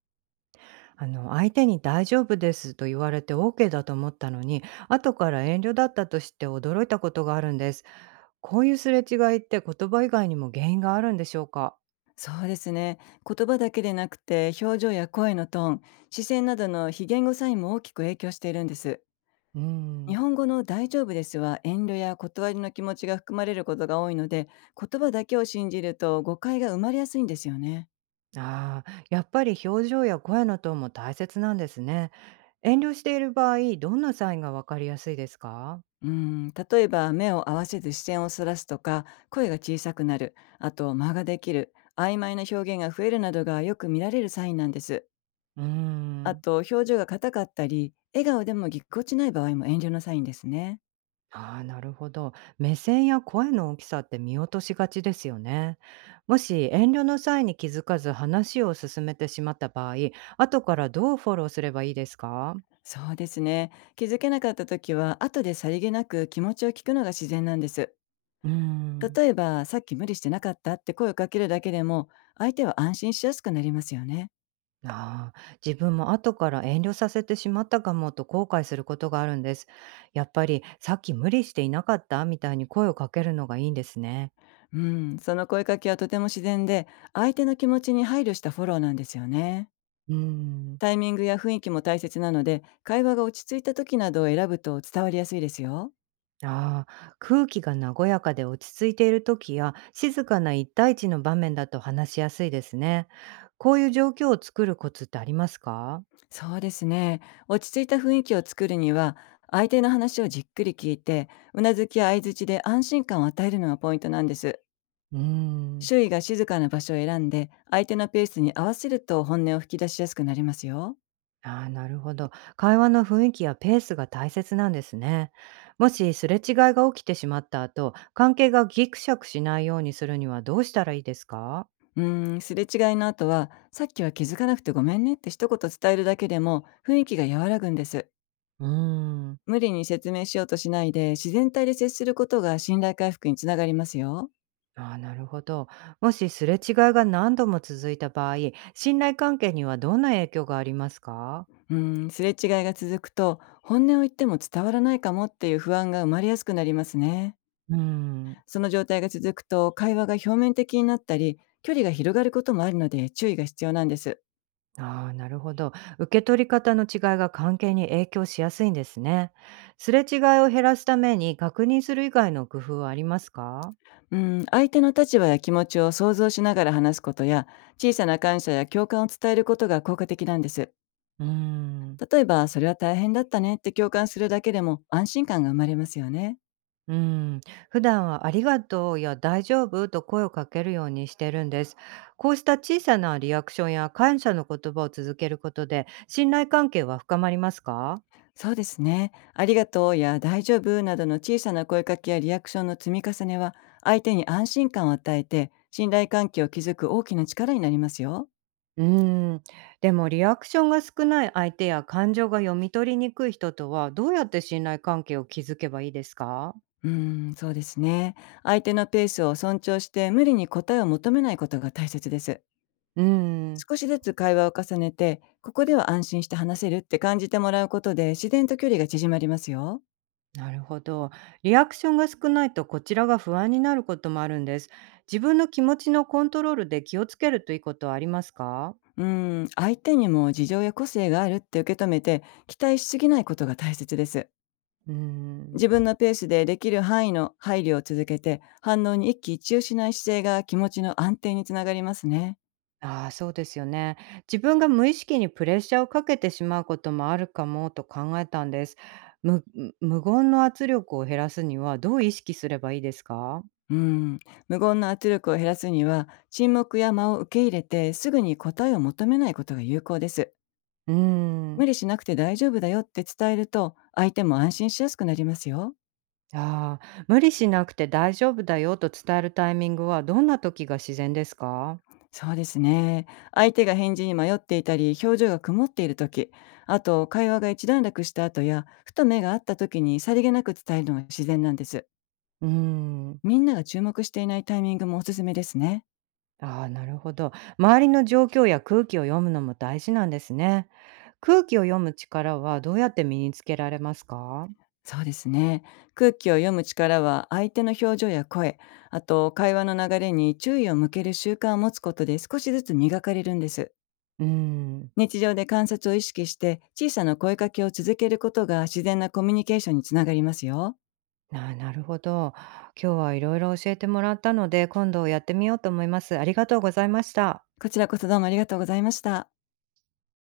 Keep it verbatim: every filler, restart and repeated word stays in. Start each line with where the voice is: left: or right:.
right: あの相手に「大丈夫です」と言われて オーケー だと思ったのに、後から遠慮だったとして驚いたことがあるんです。こういうすれ違いって、言葉以外にも原因があるんでしょうか？
left: そうですね。言葉だけでなくて、表情や声のトーン、視線などの非言語サインも大きく影響しているんです。
right: うー
left: 日
right: ん。
left: 本語の大丈夫ですは遠慮や断りの気持ちが含まれることが多いので、言葉だけを信じると誤解が生まれやすいんですよね。
right: あー、やっぱり表情や声のトーンも大切なんですね。遠慮している場合、どんなサインがわかりやすいですか？
left: うん、例えば目を合わせず視線をそらすとか、声が小さくなる、あと間ができる、曖昧な表現が増えるなどがよく見られるサインなんです。
right: うー
left: あ
right: ん。
left: と表情が硬かったり、笑顔でもぎっこちない場合も遠慮のサインですね。
right: ああ、なるほど。目線や声の大きさって見落としがちですよね。もし遠慮の際に気づかず話を進めてしまった場合、後からどうフォローすればいいですか？
left: そうですね。気づけなかった時は、後でさりげなく気持ちを聞くのが自然なんです。
right: うーん。
left: 例えば、さっき無理してなかったって声をかけるだけでも、相手は安心しやすくなりますよね。
right: ああ、自分も後から遠慮させてしまったかもと後悔することがあるんです。やっぱりさっき無理していなかったみたいに声をかけるのがいいんですね。
left: うん、その声かけはとても自然で、相手の気持ちに配慮したフォローなんですよね。
right: うーん。
left: タイミングや雰囲気も大切なので、会話が落ち着いた時などを選ぶと伝わりやすいですよ。
right: ああ、空気が和やかで落ち着いている時や、静かないちたいいちの場面だと話しやすいですね。こういう状況を作るコツってありますか？
left: そうですね。落ち着いた雰囲気を作るには、相手の話をじっくり聞いて、うなずきや相づちで安心感を与えるのがポイントなんです。
right: うーん。
left: 周囲が静かな場所を選んで、相手のペースに合わせると本音を吹き出しやすくなりますよ。
right: ああ、なるほど。会話の雰囲気やペースが大切なんですね。もしすれ違いが起きてしまった後、関係がギクシャクしないようにするにはどうしたらいいですか？
left: うーん、すれ違いの後は、さっきは気づかなくてごめんねって一言伝えるだけでも雰囲気が和らぐんです。
right: うーん。
left: 無理に説明しようとしないで、自然体で接することが信頼回復につながりますよ。
right: ああ、なるほど。もしすれ違いが何度も続いた場合、信頼関係にはどんな影響がありますか？
left: うーん、すれ違いが続くと、本音を言っても伝わらないかもっていう不安が生まれやすくなりますね。
right: うん。
left: その状態が続くと、会話が表面的になったり、距離が広がることもあるので注意が必要なんです。
right: ああ、なるほど。受け取り方の違いが関係に影響しやすいんですね。すれ違いを減らすために確認する以外の工夫はありますか？
left: うん、相手の立場や気持ちを想像しながら話すことや、小さな感謝や共感を伝えることが効果的なんです。
right: うん。
left: 例えば、それは大変だったねって共感するだけでも安心感が生まれますよね。
right: うん。普段はありがとうや大丈夫と声をかけるようにしてるんです。こうした小さなリアクションや感謝の言葉を続けることで、信頼関係は深まりますか？
left: そうですね。ありがとうや大丈夫などの小さな声かけやリアクションの積み重ねは、相手に安心感を与えて、信頼関係を築く大きな力になりますよ。
right: うーん、でもリアクションが少ない相手や、感情が読み取りにくい人とはどうやって信頼関係を築けばいいですか？
left: うーん、そうですね。相手のペースを尊重して、無理に答えを求めないことが大切です。
right: うーん、
left: 少しずつ会話を重ねて、ここでは安心して話せるって感じてもらうことで自然と距離が縮まりますよ。
right: なるほど。リアクションが少ないと、こちらが不安になることもあるんです。自分の気持ちのコントロールで気をつけるということはありますか？
left: うん、相手にも事情や個性があるって受け止めて期待しすぎないことが大切です。
right: うーん。
left: 自分のペースでできる範囲の配慮を続けて反応に一喜一憂しない姿勢が気持ちの安定につながりますね。
right: ああ、そうですよね。自分が無意識にプレッシャーをかけてしまうこともあるかもと考えたんです。無無言の圧力を減らすにはどう意識すればいいですか？
left: うん、無言の圧力を減らすには沈黙や間を受け入れてすぐに答えを求めないことが有効です。
right: うー
left: 無
right: ん。
left: 理しなくて大丈夫だよって伝えると、相手も安心しやすくなりますよ。
right: ああ、無理しなくて大丈夫だよと伝えるタイミングはどんな時が自然ですか？
left: そうですね。相手が返事に迷っていたり、表情が曇っている時、あと会話が一段落した後や、ふと目が合った時にさりげなく伝えるのが自然なんです。
right: うーん。
left: みんなが注目していないタイミングもおすすめですね。
right: ああ、なるほど。周りの状況や空気を読むのも大事なんですね。空気を読む力はどうやって身につけられますか？
left: そうですね。空気を読む力は相手の表情や声、あと会話の流れに注意を向ける習慣を持つことで少しずつ磨かれるんです。
right: うーん。
left: 日常で観察を意識して小さな声かけを続けることが自然なコミュニケーションにつながりますよ。
right: あー、なるほど。今日はいろいろ教えてもらったので、今度やってみようと思います。ありがとうございました。
left: こちらこそどうもありがとうございました。